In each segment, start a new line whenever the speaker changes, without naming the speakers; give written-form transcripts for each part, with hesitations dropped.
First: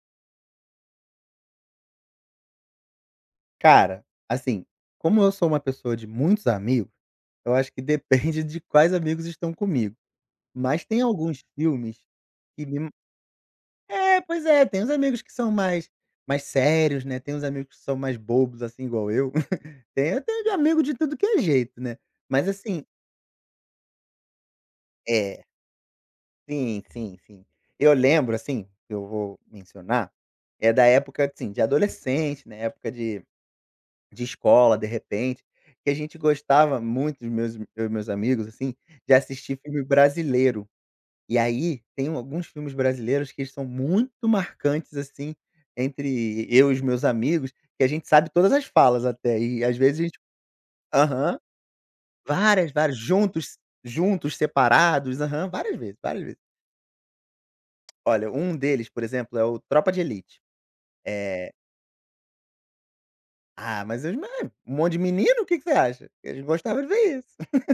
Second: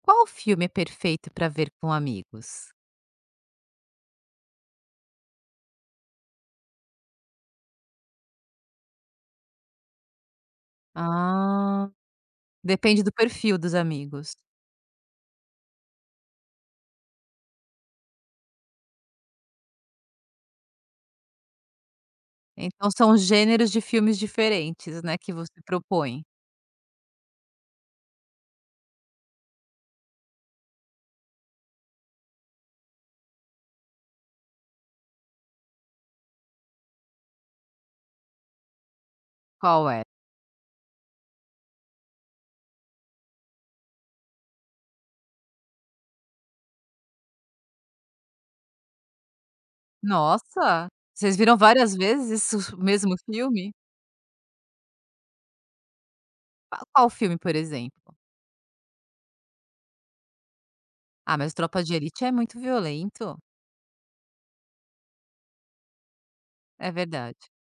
Qual filme é perfeito para ver com amigos?
Cara, assim, como eu sou uma pessoa de muitos amigos, eu acho que depende de quais amigos estão comigo. Mas tem alguns
Ah,
filmes que me.
depende do perfil dos
É,
amigos.
pois é, tem uns amigos que são mais sérios, né, tem uns amigos que são mais bobos, assim, igual eu. Tem eu tenho amigo de tudo que é jeito, né. Mas assim.
Então são gêneros de filmes diferentes, né, que
É,
você propõe.
sim, sim, sim. Eu lembro, assim, que eu vou mencionar, é da época, assim, de adolescente, né, época de escola, de repente, que a gente gostava muito, os meus eu e meus amigos, assim, de assistir filme
Qual é?
brasileiro. E aí, tem um, alguns filmes brasileiros que são muito marcantes, assim, entre eu e os meus amigos, que a gente sabe todas as falas até, e às vezes a gente.
Nossa, vocês
Aham,
viram várias vezes
várias,
o
várias,
mesmo
juntos
filme?
juntos, separados, aham, várias vezes, várias vezes.
Qual filme, por exemplo?
Olha, um deles, por exemplo, é o Tropa de Elite.
Ah,
Eh,
mas Tropa de Elite é muito violento.
ah, mas os me um monte de menino, o que que você acha? Eles gostavam de
É
ver isso.
verdade,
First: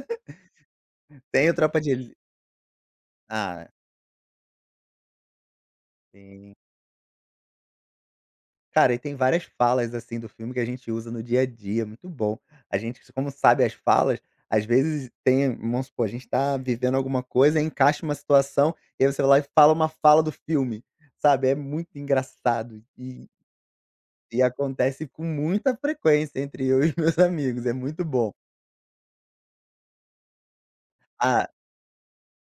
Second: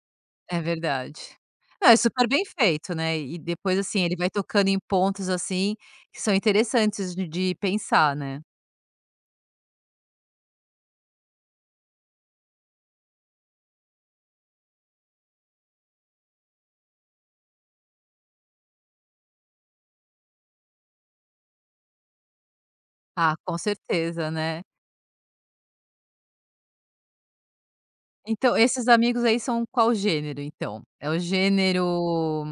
é verdade.
Tem o Tropa
Não,
de
é
Elite.
super bem feito, né, e
Ah.
depois, assim, ele vai tocando em pontos, assim, que são
Sim.
interessantes de pensar, né.
Cara, e tem várias falas, assim, do filme que a gente usa no dia a dia, muito bom. A gente, como sabe as falas, às vezes tem vamos supor, a gente tá vivendo alguma coisa, encaixa uma situação, e aí você vai lá e fala uma fala do filme, sabe, é muito engraçado
Ah, com certeza,
e
né.
acontece com muita frequência entre eu e os meus amigos, é muito bom.
Então, esses amigos aí são qual gênero então? É o
Ah.
gênero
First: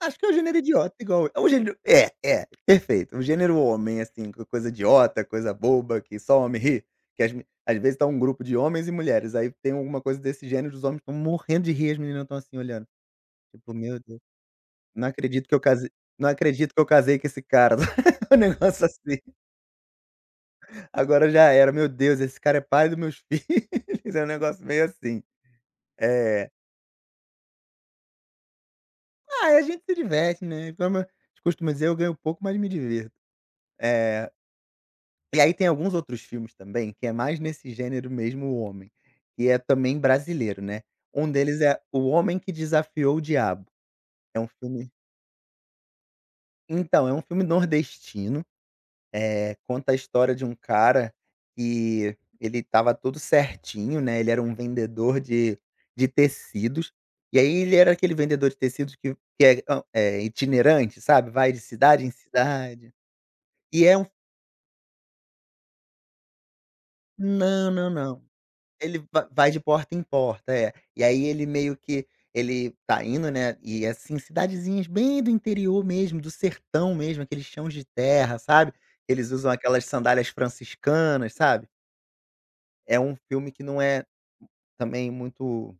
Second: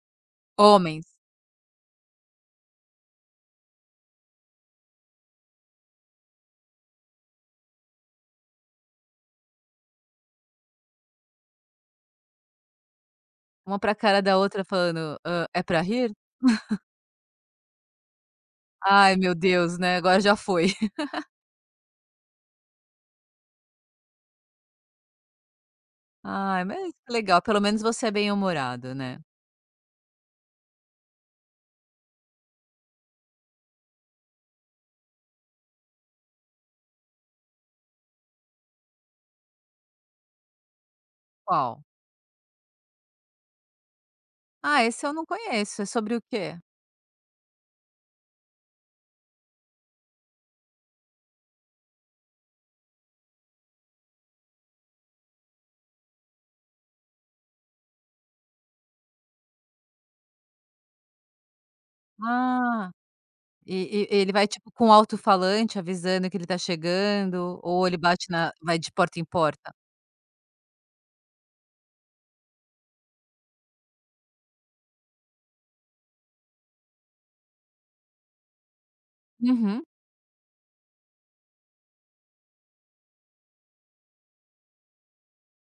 Acho que é o gênero idiota
homens?
igual é um gênero é, é, perfeito. O gênero homem, assim, co coisa idiota, coisa boba, que só homem ri, que as me às vezes tá um grupo de homens e mulheres, aí tem alguma coisa desse gênero, os homens estão morrendo de rir, as meninas estão assim olhando, tipo:
Uma pra
"Meu Deus,
cara da outra
não
falando: "Hã,
acredito que eu
é pra
casei
rir?
não acredito que eu casei com esse cara", um negócio
Ai
assim.
meu Deus, né, agora já foi".
"Agora já era, meu Deus, esse cara é pai dos meus filhos", é um negócio meio assim. É.
Ai, mas que legal, pelo menos você é bem-humorado, né.
Ah, a gente se diverte, né, como eu costumo dizer: "Eu ganho pouco, mas me divirto". É. E aí tem alguns outros filmes também, que é mais nesse gênero mesmo o homem, que é também brasileiro, né. Um deles é
Qual?
O Homem que Desafiou o Diabo, é um
Ah,
filme.
esse eu não conheço, é sobre o quê?
Então, é um filme nordestino, conta a história de um cara que ele estava todo certinho, né, ele era um vendedor de tecidos, e aí ele era aquele vendedor de tecidos que é hã, é itinerante, sabe, vai de cidade em
Ah,
cidade, e é um.
e ele vai tipo com um alto-falante avisando que ele tá chegando
Não,
ou
não,
ele
não.
bate na vai de
Ele
porta em
va vai de
porta?
porta em porta, é. E aí ele meio que ele tá indo, né, e assim, cidadezinhas bem do interior mesmo, do sertão mesmo, aqueles chãos de terra, sabe. Eles usam
Uhum.
aquelas sandálias franciscanas, sabe. É um filme que não é também muito,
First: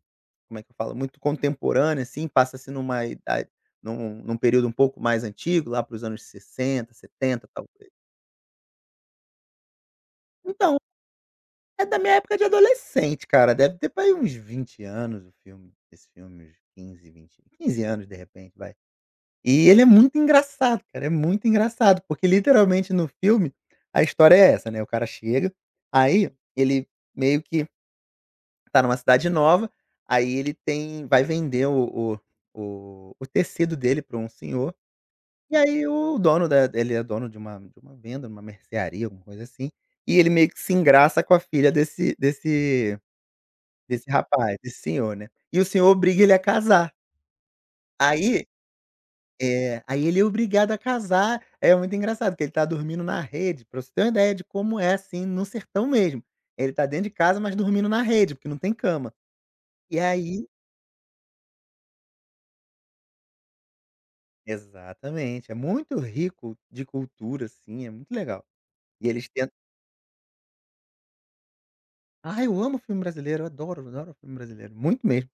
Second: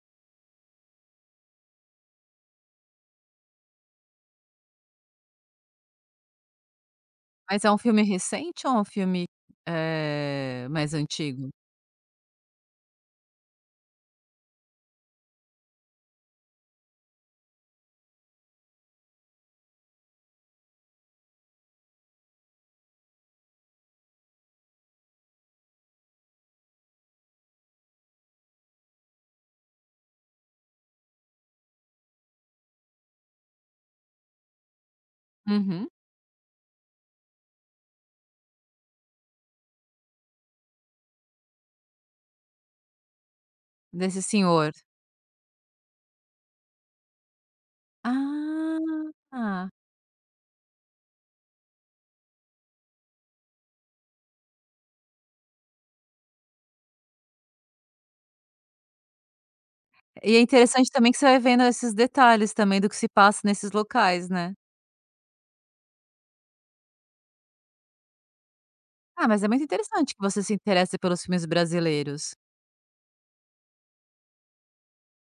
como é que eu falo, muito contemporâneo, assim, passa-se numa idade num período um pouco mais antigo, lá para os anos 60 70
Mas é um
talvez.
filme recente ou é um filme,
Então.
mais antigo?
É da minha época de adolescente, cara, deve ter por uns 20 anos o filme, esse filme, uns 15, 20, 15 anos de repente, vai. E ele é muito engraçado, cara, é muito engraçado, porque literalmente no filme a história é essa, né, o cara chega, aí ele meio que tá numa cidade nova, aí ele tem vai vender o o tecido dele para um senhor, e aí
Uhum.
o dono da ele é dono de uma venda, numa mercearia, alguma coisa assim, e ele meio que se engraça com a filha desse. Desse
Desse
rapaz,
senhor.
desse senhor, né. E o senhor obriga ele a casar. Aí
Ah!
é, aí ele é obrigado a casar, é muito engraçado, porque ele tá dormindo na rede, pra você ter uma ideia de como é, assim, no sertão mesmo. Ele tá dentro de casa, mas dormindo na rede, porque não tem cama. E
E é
aí
interessante também que você vai vendo esses detalhes também do que se passa nesses locais, né.
exatamente, é muito rico de cultura, assim, é muito legal. E
Ah,
eles
mas é
tentam
muito interessante que você se interesse pelos filmes brasileiros.
ah, eu amo filme brasileiro, eu adoro, adoro filme brasileiro, muito mesmo.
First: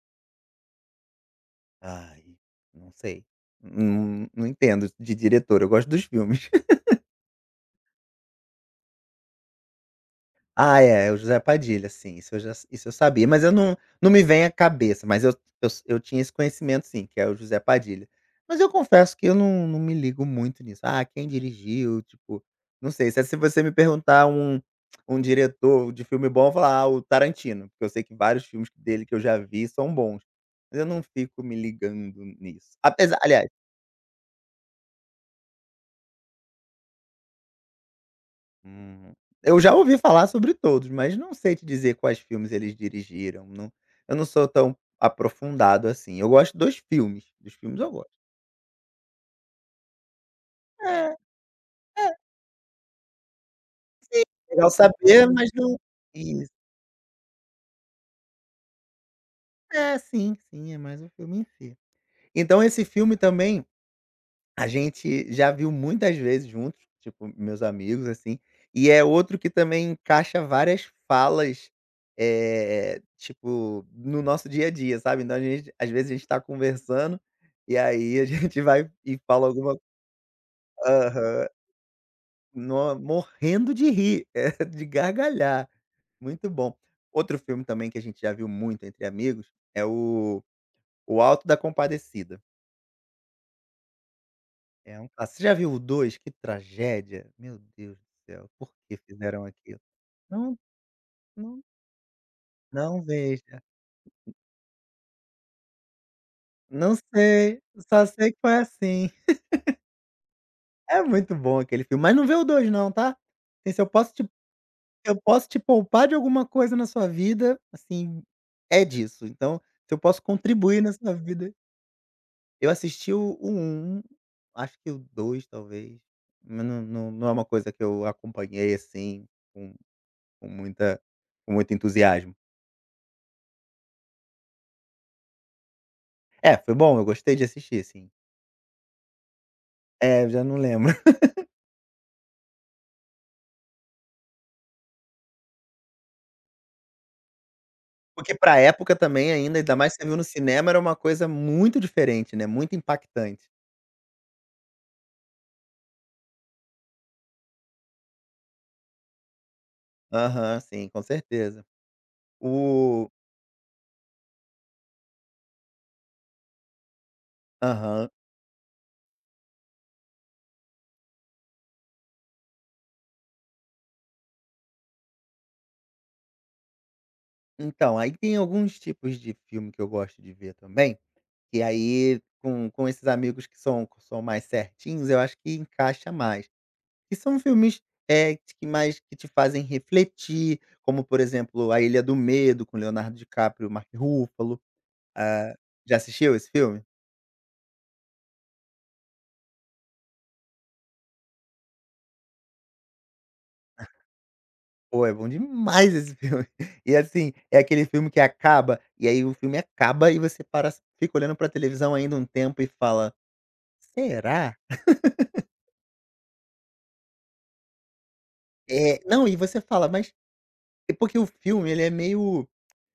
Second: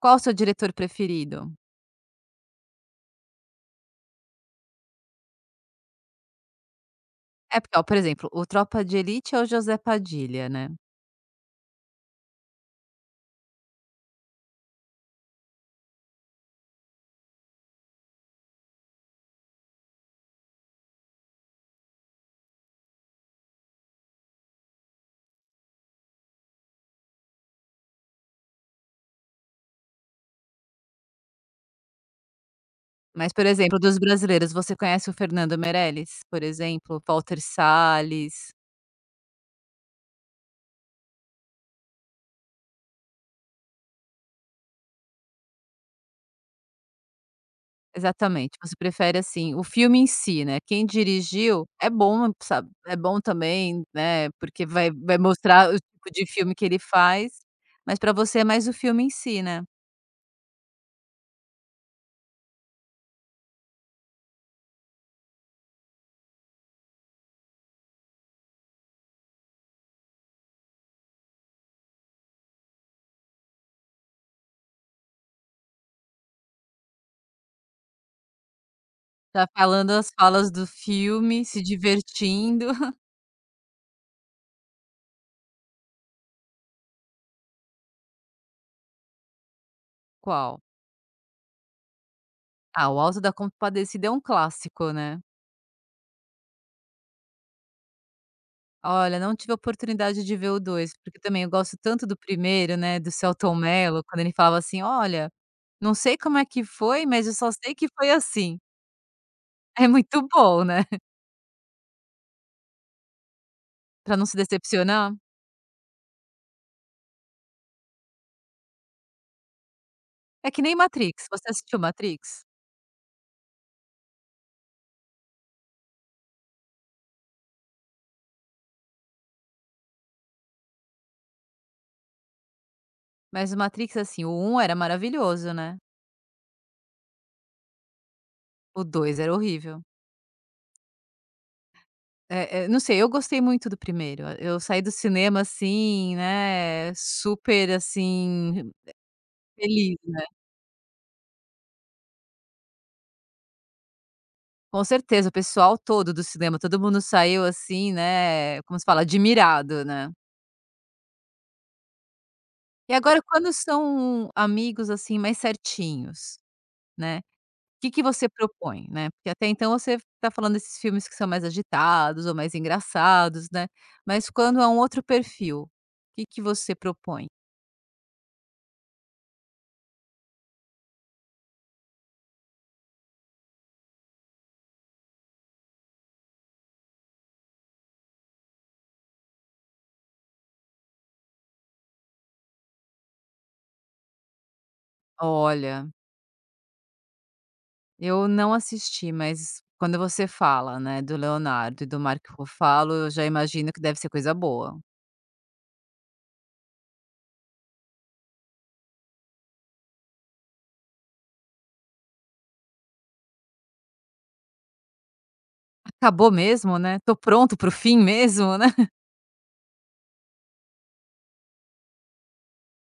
Qual o seu diretor preferido?
Ai, não sei, não entendo de diretor, eu gosto dos filmes.
É porque, ó, por exemplo, o Tropa de Elite é o José Padilha, né.
Ah, é, o José Padilha, sim, isso eu sabia, mas eu não me vem à cabeça, mas eu tinha esse conhecimento sim, que é o José Padilha. Mas eu confesso que eu não não me ligo muito nisso. Ah, quem dirigiu, tipo, não sei, se você me perguntar um um diretor de filme bom, eu vou falar: "Ah, o Tarantino", porque eu sei que vários filmes dele que eu já vi são bons, mas eu não fico me ligando nisso. Apesar
Mas, por
aliás.
exemplo, dos brasileiros, você conhece o Fernando Meirelles, por exemplo, Walter Salles?
Hum. Eu já ouvi falar sobre todos, mas não sei te dizer quais filmes eles dirigiram, não eu não sou tão aprofundado assim. Eu gosto dos filmes eu gosto.
Exatamente, você prefere, assim, o filme em si, né, quem
É,
dirigiu é
é
bom, sabe, é bom também, né, porque
legal
vai
saber, mas
mostrar o
não.
tipo de
Isso.
filme que ele faz, mas pra você é mais o filme em si, né.
É, sim, sim, é mais um filme em si. Então esse filme também. A gente já viu muitas vezes juntos, tipo, meus amigos, assim, e é outro que também encaixa várias falas, tipo, no nosso dia a dia, sabe. Então a gente às vezes a gente tá conversando, e aí a gente vai e
Tá
fala alguma.
falando as falas do filme,
Aham.
se divertindo.
Morrendo de rir, de gargalhar. Muito bom. Outro filme também que a gente já viu muito entre amigos é o
Qual?
O Alto da Compadecida.
Ah, o Alto da Compadecida é um clássico,
É um
né.
clássico. Você já viu o 2? Que tragédia. Meu Deus do céu, por que
Olha, não
fizeram
tive a
aquilo?
oportunidade de ver
Não,
o 2, porque também eu
não,
gosto tanto do primeiro, né,
não
do Selton
veja.
Mello, quando ele falava assim: "Olha, não sei como é que
Não
foi, mas eu só
sei,
sei que
só
foi
sei que foi
assim".
assim.
É muito bom, né.
É muito bom aquele filme, mas não vê o 2, não, tá? Assim, se eu posso
Pra não
te
se decepcionar?
eu posso te poupar de alguma coisa na sua vida, assim, é disso. Então, se eu posso
É que nem
contribuir na sua
Matrix, você
vida
assistiu Matrix?
eu assisti o 1, acho que o 2, talvez, mas não é uma coisa que eu acompanhei, assim, com com muita com muito entusiasmo.
Mas o Matrix, assim, o um era maravilhoso, né,
É, foi bom, eu gostei de assistir, sim.
o 2 era horrível.
É, eu já não lembro.
Não sei, eu gostei muito do primeiro, eu saí do cinema, assim, né, super,
Porque pra
assim,
época também ainda, ainda mais
feliz,
que você viu
né.
no cinema, era uma coisa muito diferente, né, muito impactante.
Com certeza, o pessoal todo do cinema, todo mundo saiu, assim, né, como se fala? Admirado, né.
Aham, sim, com certeza.
E
O
agora quando são amigos, assim, mais certinhos, né. Que
aham.
você propõe, né? Porque até então você tá falando desses filmes que são mais agitados ou mais engraçados, né, mas quando é um outro perfil, o que que você propõe?
Então, aí tem alguns tipos de filme que eu gosto de ver também. E aí com esses amigos que são mais certinhos, eu acho que encaixa mais. E são filmes, é que mais que te fazem refletir, como por exemplo, A Ilha do Medo, com Leonardo DiCaprio e Mark Ruffalo. Ah,
Olha,
já assistiu esse filme?
eu não assisti, mas quando você fala, né, do Leonardo e do Marco Ruffalo, eu já imagino que deve ser coisa boa.
Pô, é bom demais esse filme. E assim, é aquele filme que acaba, e aí o filme acaba e você para fica olhando pra televisão ainda um tempo e fala: "Será?"
Acabou mesmo, né? Tô pronto para o fim mesmo, né?
É, não, e você fala: "Mas" é porque o filme ele é meio,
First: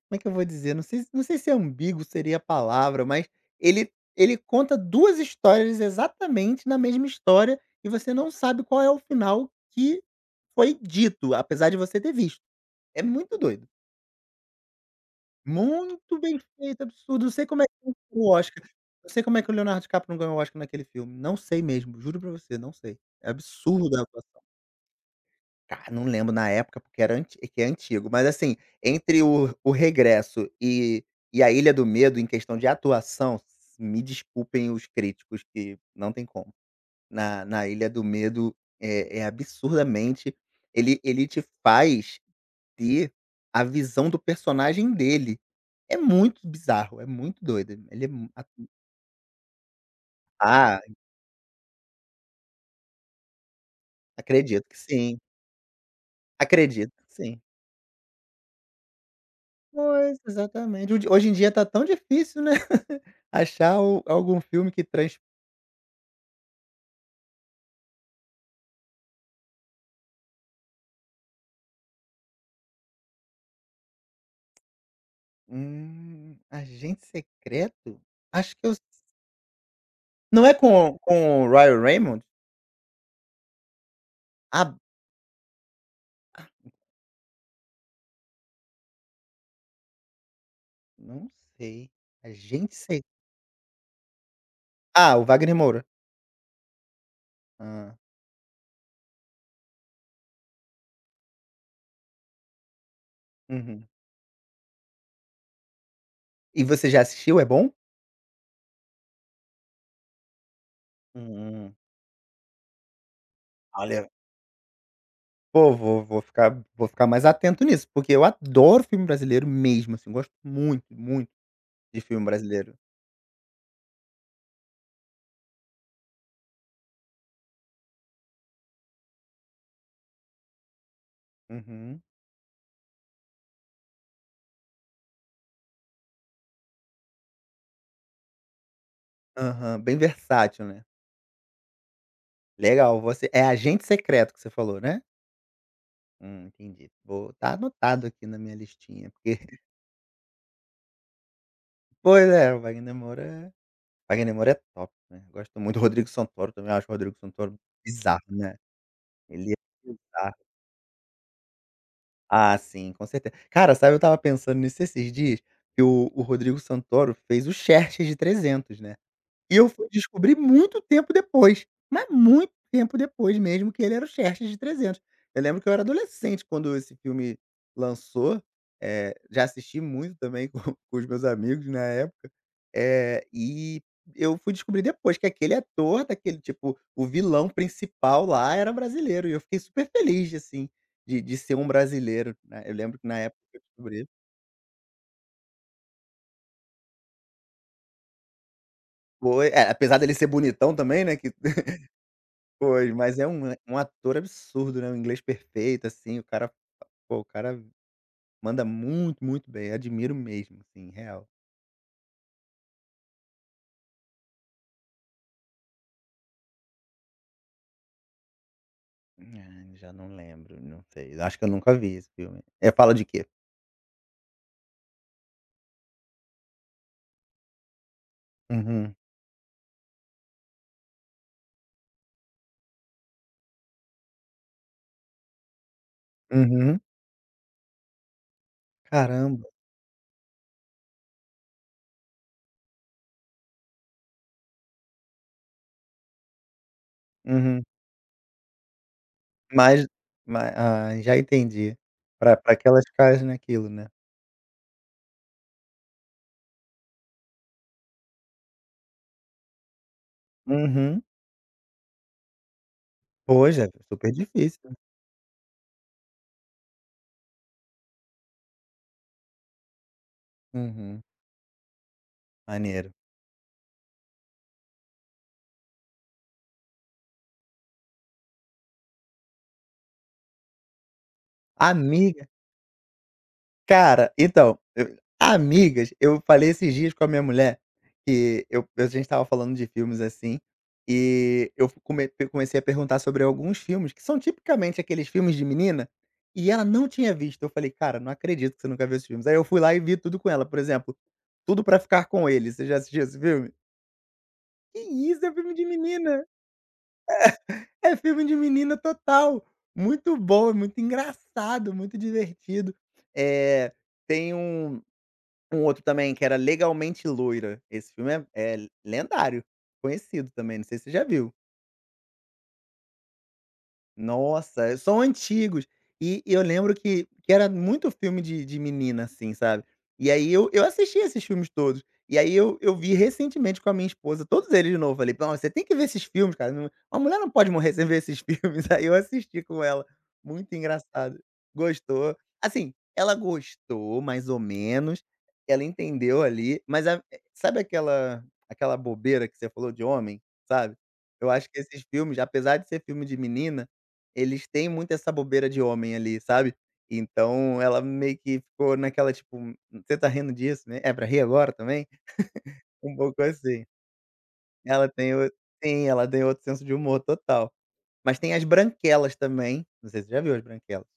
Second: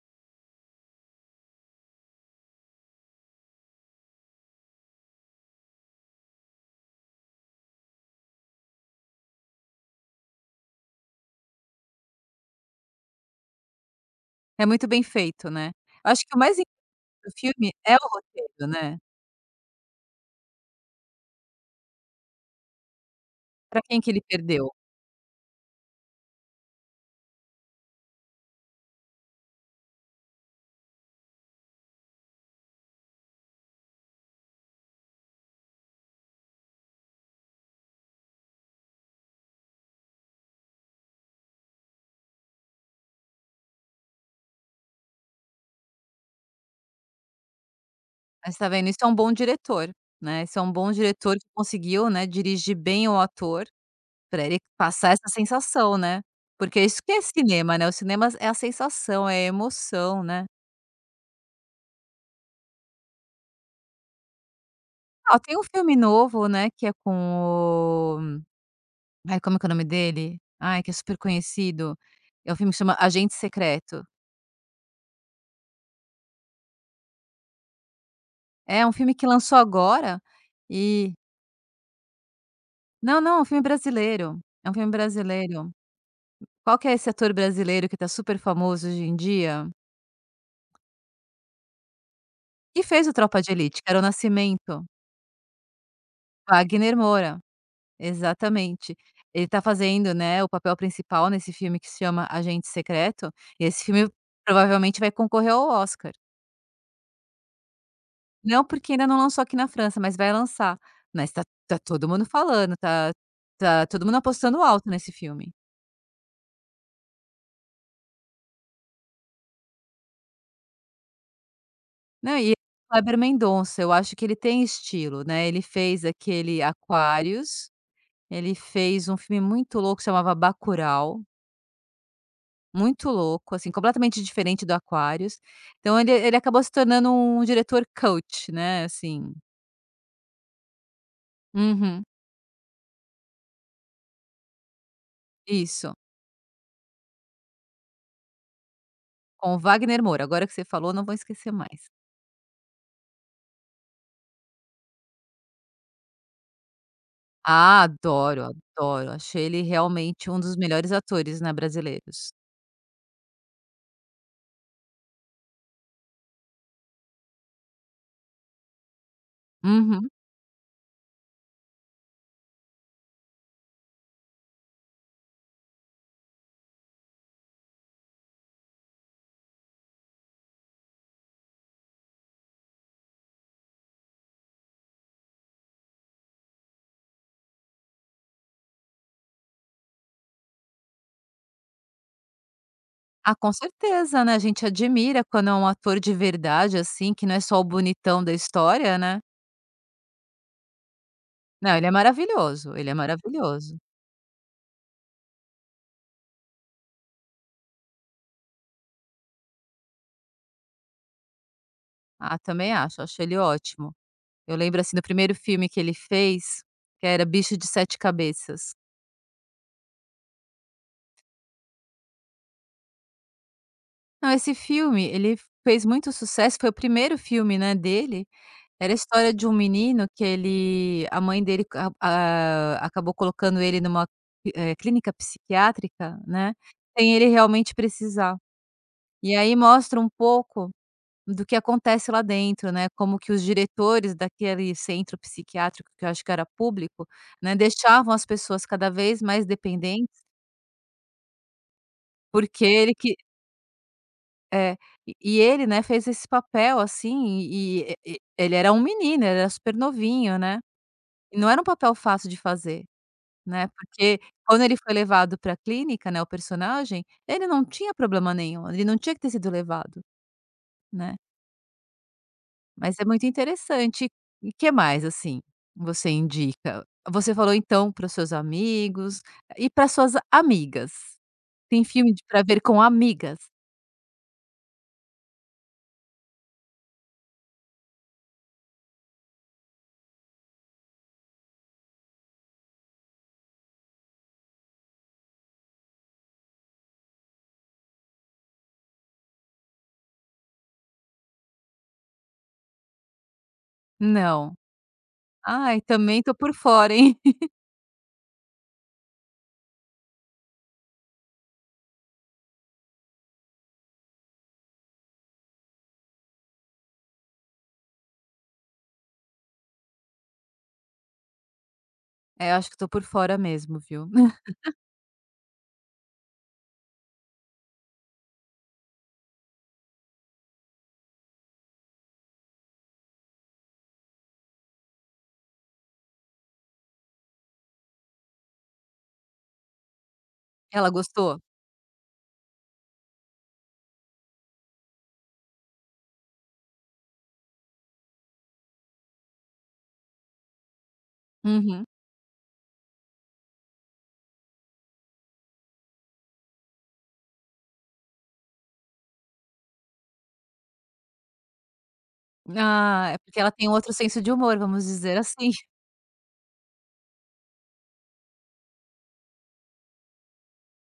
como é que eu vou dizer? Não sei se é ambíguo seria a palavra, mas ele ele conta 2 histórias exatamente na mesma história, e você não sabe qual é o final que foi dito, apesar de você ter visto. É muito doido.
É muito bem feito, né?
Muito
Acho que o
bem
mais
feito,
incrível
absurdo.
do
Não sei como é
filme
que não
é o
ganhou o
roteiro,
Oscar.
né?
Não sei como é que o Leonardo DiCaprio não ganhou o Oscar naquele filme. Não sei mesmo, juro pra você, não sei. É
Pra quem
absurda a
que ele
atuação.
perdeu?
Cara, não lembro na época, porque era anti que é antigo, mas assim, entre o Regresso e A Ilha do Medo, em questão de atuação, me desculpem os críticos que não tem como. Na na Ilha do Medo é é absurdamente ele te faz ter a visão do personagem dele. É muito bizarro, é muito doido. Ele é mu
Mas tá vendo, isso é um bom diretor, né, isso é um
a ah,
bom diretor que conseguiu, né, dirigir bem o ator, pra ele
acredito que
passar
sim,
essa sensação, né. Porque
acredito
isso que
que
é
sim.
cinema, né, o cinema é a sensação, é a
Pois,
emoção, né.
exatamente. Hoje em dia tá tão difícil, né, achar o algum filme que trans
Ó, tem um filme novo, né, que é com o ai, como é que é o nome dele? Ai, que é super conhecido. É um filme que chama Agente Secreto.
Agente Secreto? Acho que eu
É um filme que lançou agora
não é
e
com o Ryan Reynolds?
não, não, é um filme brasileiro, é um
Ah,
filme brasileiro. Qual que é esse ator brasileiro que tá super famoso hoje em dia?
não sei. Agente
Que fez
secreto
o Tropa de Elite, que era o Nascimento,
ah, o Wagner Moura.
Wagner Moura,
Hã,
exatamente. Ele tá fazendo, né, o papel principal nesse filme que se chama Agente Secreto, e esse
uhum.
filme provavelmente vai concorrer ao Oscar.
E você já assistiu, é bom?
Não porque ainda não lançou aqui na França, mas vai lançar, mas tá
Hum,
tá todo mundo falando, tá todo
olha.
mundo apostando alto nesse filme.
Pô, vou ficar mais atento nisso, porque eu adoro filme brasileiro mesmo, assim, gosto muito, muito de filme
Não, e o
brasileiro.
Kleber Mendonça, eu acho que ele tem estilo, né, ele fez aquele Aquários, ele fez um filme muito louco que chamava Bacurau.
Uhum.
Muito louco, assim, completamente diferente do Aquarius. Então ele acabou se tornando um diretor coach, né, assim.
Aham, bem versátil, né.
Uhum.
Legal, você é Agente Secreto que você falou, né?
Isso,
Entendi. Vou tá anotado aqui na minha listinha, porque
com o Wagner Moura, agora que você falou não vou esquecer mais.
pois é, o Wagner Moura é top, né, gosto muito. Rodrigo Santoro também, acho o Rodrigo Santoro
Ah,
bizarro,
adoro,
né,
adoro, achei
ele é
ele realmente
bizarro.
um dos melhores atores, né, brasileiros.
Ah, sim, com certeza. Cara, sabe, eu estava pensando nisso esses dias, que o Rodrigo Santoro fez o Xerxes de 300, né. E eu fui
Uhum.
descobrir muito tempo depois, mas muito tempo depois mesmo, que ele era o Xerxes de 300. Eu lembro que eu era adolescente quando esse filme lançou, já assisti muito também com com os meus amigos na época, e eu fui descobrir depois que aquele ator daquele tipo, o vilão principal lá era brasileiro, e eu fiquei super feliz assim, de ser um brasileiro, né. Eu lembro que na
Ah,
época
com
eu descobri
certeza, né, a gente admira quando é um ator de verdade, assim, que não é só o bonitão da história, né.
foi é, apesar dele ser bonitão também, né, que
Não, ele é maravilhoso, ele é
Pois, mas é um
maravilhoso.
um ator absurdo, né, o inglês perfeito, assim, o cara, pô, o cara manda muito, muito bem, admiro mesmo, assim, real.
Ah, também acho, acho ele ótimo. Eu lembro, assim, do primeiro filme que ele fez, que era Bicho de Sete Cabeças.
Ai, já não lembro, não sei, acho que eu nunca vi esse filme. É fala de quê?
Não, esse filme, ele fez muito sucesso, foi o primeiro filme, né, dele. Era a
Uhum,
história de um menino que ele a mãe dele a acabou colocando ele numa, clínica psiquiátrica, né,
uhum.
sem ele realmente precisar. E
Caramba,
aí mostra um pouco do que acontece lá dentro, né, como que os diretores daquele centro psiquiátrico, que eu acho que era público, né,
uhum.
deixavam as pessoas cada vez mais
Mas
dependentes.
mas ah, já entendi. Pra
Porque
que elas
ele que
caem naquilo, né.
é, e ele, né, fez esse papel, assim, e e ele era um menino, ele era super novinho, né.
Uhum.
E não era um papel fácil de fazer,
Pois,
né,
é super
porque quando ele
difícil.
foi levado pra clínica, né, o personagem, ele não tinha problema nenhum, ele não tinha que ter sido levado,
Uhum,
né.
maneiro.
Mas é muito interessante. E que mais, assim, você indica? Você falou então para os seus amigos e para suas amigas. Tem filme de
Amiga.
pra ver com amigas?
Cara, então, eu amigas, eu falei esses dias com a minha mulher que eu a gente estava falando de filmes, assim, e eu comecei a perguntar sobre alguns filmes que são tipicamente aqueles filmes de menina, e ela não tinha visto. Eu falei: "Cara, não acredito que você nunca viu esses filmes". Aí eu fui lá e vi tudo com ela, por exemplo, Tudo Pra Ficar com Ele, você já assistiu esse filme?
Não.
Que isso, é filme de
Ai, também
menina,
tô por fora, hein.
é filme de menina total. Muito bom, é muito engraçado, muito divertido. É, tem um um outro também que era Legalmente Loira, esse filme é lendário, conhecido também, não sei se você já viu.
É, eu acho que tô por fora mesmo, viu.
Nossa, é, são antigos. E eu lembro que era muito filme de menina, assim, sabe. E aí eu assisti esses filmes todos. E aí eu vi recentemente com a minha esposa todos eles de novo. Falei: "Não, você tem que ver esses filmes, cara. Não uma mulher não pode morrer sem ver esses filmes". Aí eu assisti com ela. Muito
Ela
engraçado.
gostou?
Gostou. Assim, ela gostou mais ou menos. Ela entendeu ali, mas a sabe aquela bobeira que você falou de homem, sabe. Eu acho que esses
Uhum.
filmes, apesar de ser filme de menina eles têm muito essa bobeira de homem ali, sabe. Então ela meio que ficou naquela tipo: você tá rindo disso, né, é pra rir agora também?" Um
Ah, é
pouco
porque ela
assim.
tem outro senso de humor, vamos
Ela tem
dizer
o
assim.
sim, ela tem outro senso de humor total. Mas tem as branquelas também, não sei se você já viu as branquelas.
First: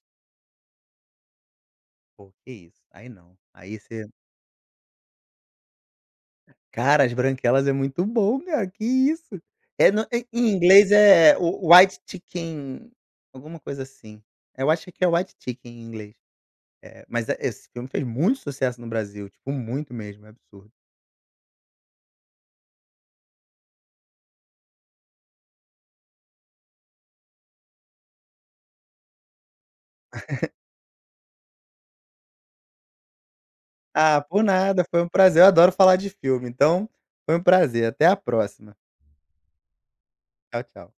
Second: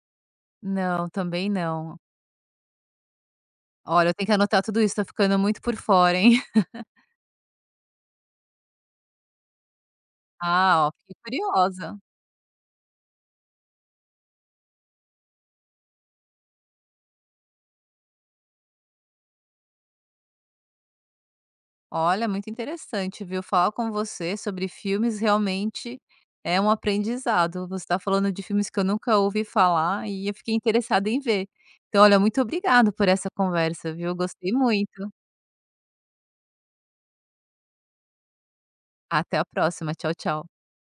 Não, também não.
Pô, que isso, aí não, aí você
Olha, eu tenho que anotar tudo isso, tô ficando muito por fora, hein.
cara, as branquelas é muito bom, cara, que isso. É no em
Ah, ó,
inglês
fiquei
é o
curiosa.
White Chicken, alguma coisa assim. Eu acho que é White Chicken em inglês. É, mas é esse filme fez muito sucesso no Brasil, tipo, muito mesmo, é absurdo.
Olha, muito interessante, viu. Falar com você sobre filmes realmente é um aprendizado. Você tá falando de filmes que eu nunca ouvi falar e eu fiquei interessada em ver. Então, olha, muito obrigado por essa conversa, viu.
Ah, por
Gostei
nada, foi
muito.
um prazer, eu adoro falar de filme, então foi um prazer, até a próxima.
Até a próxima. Tchau, tchau.
Tchau, tchau.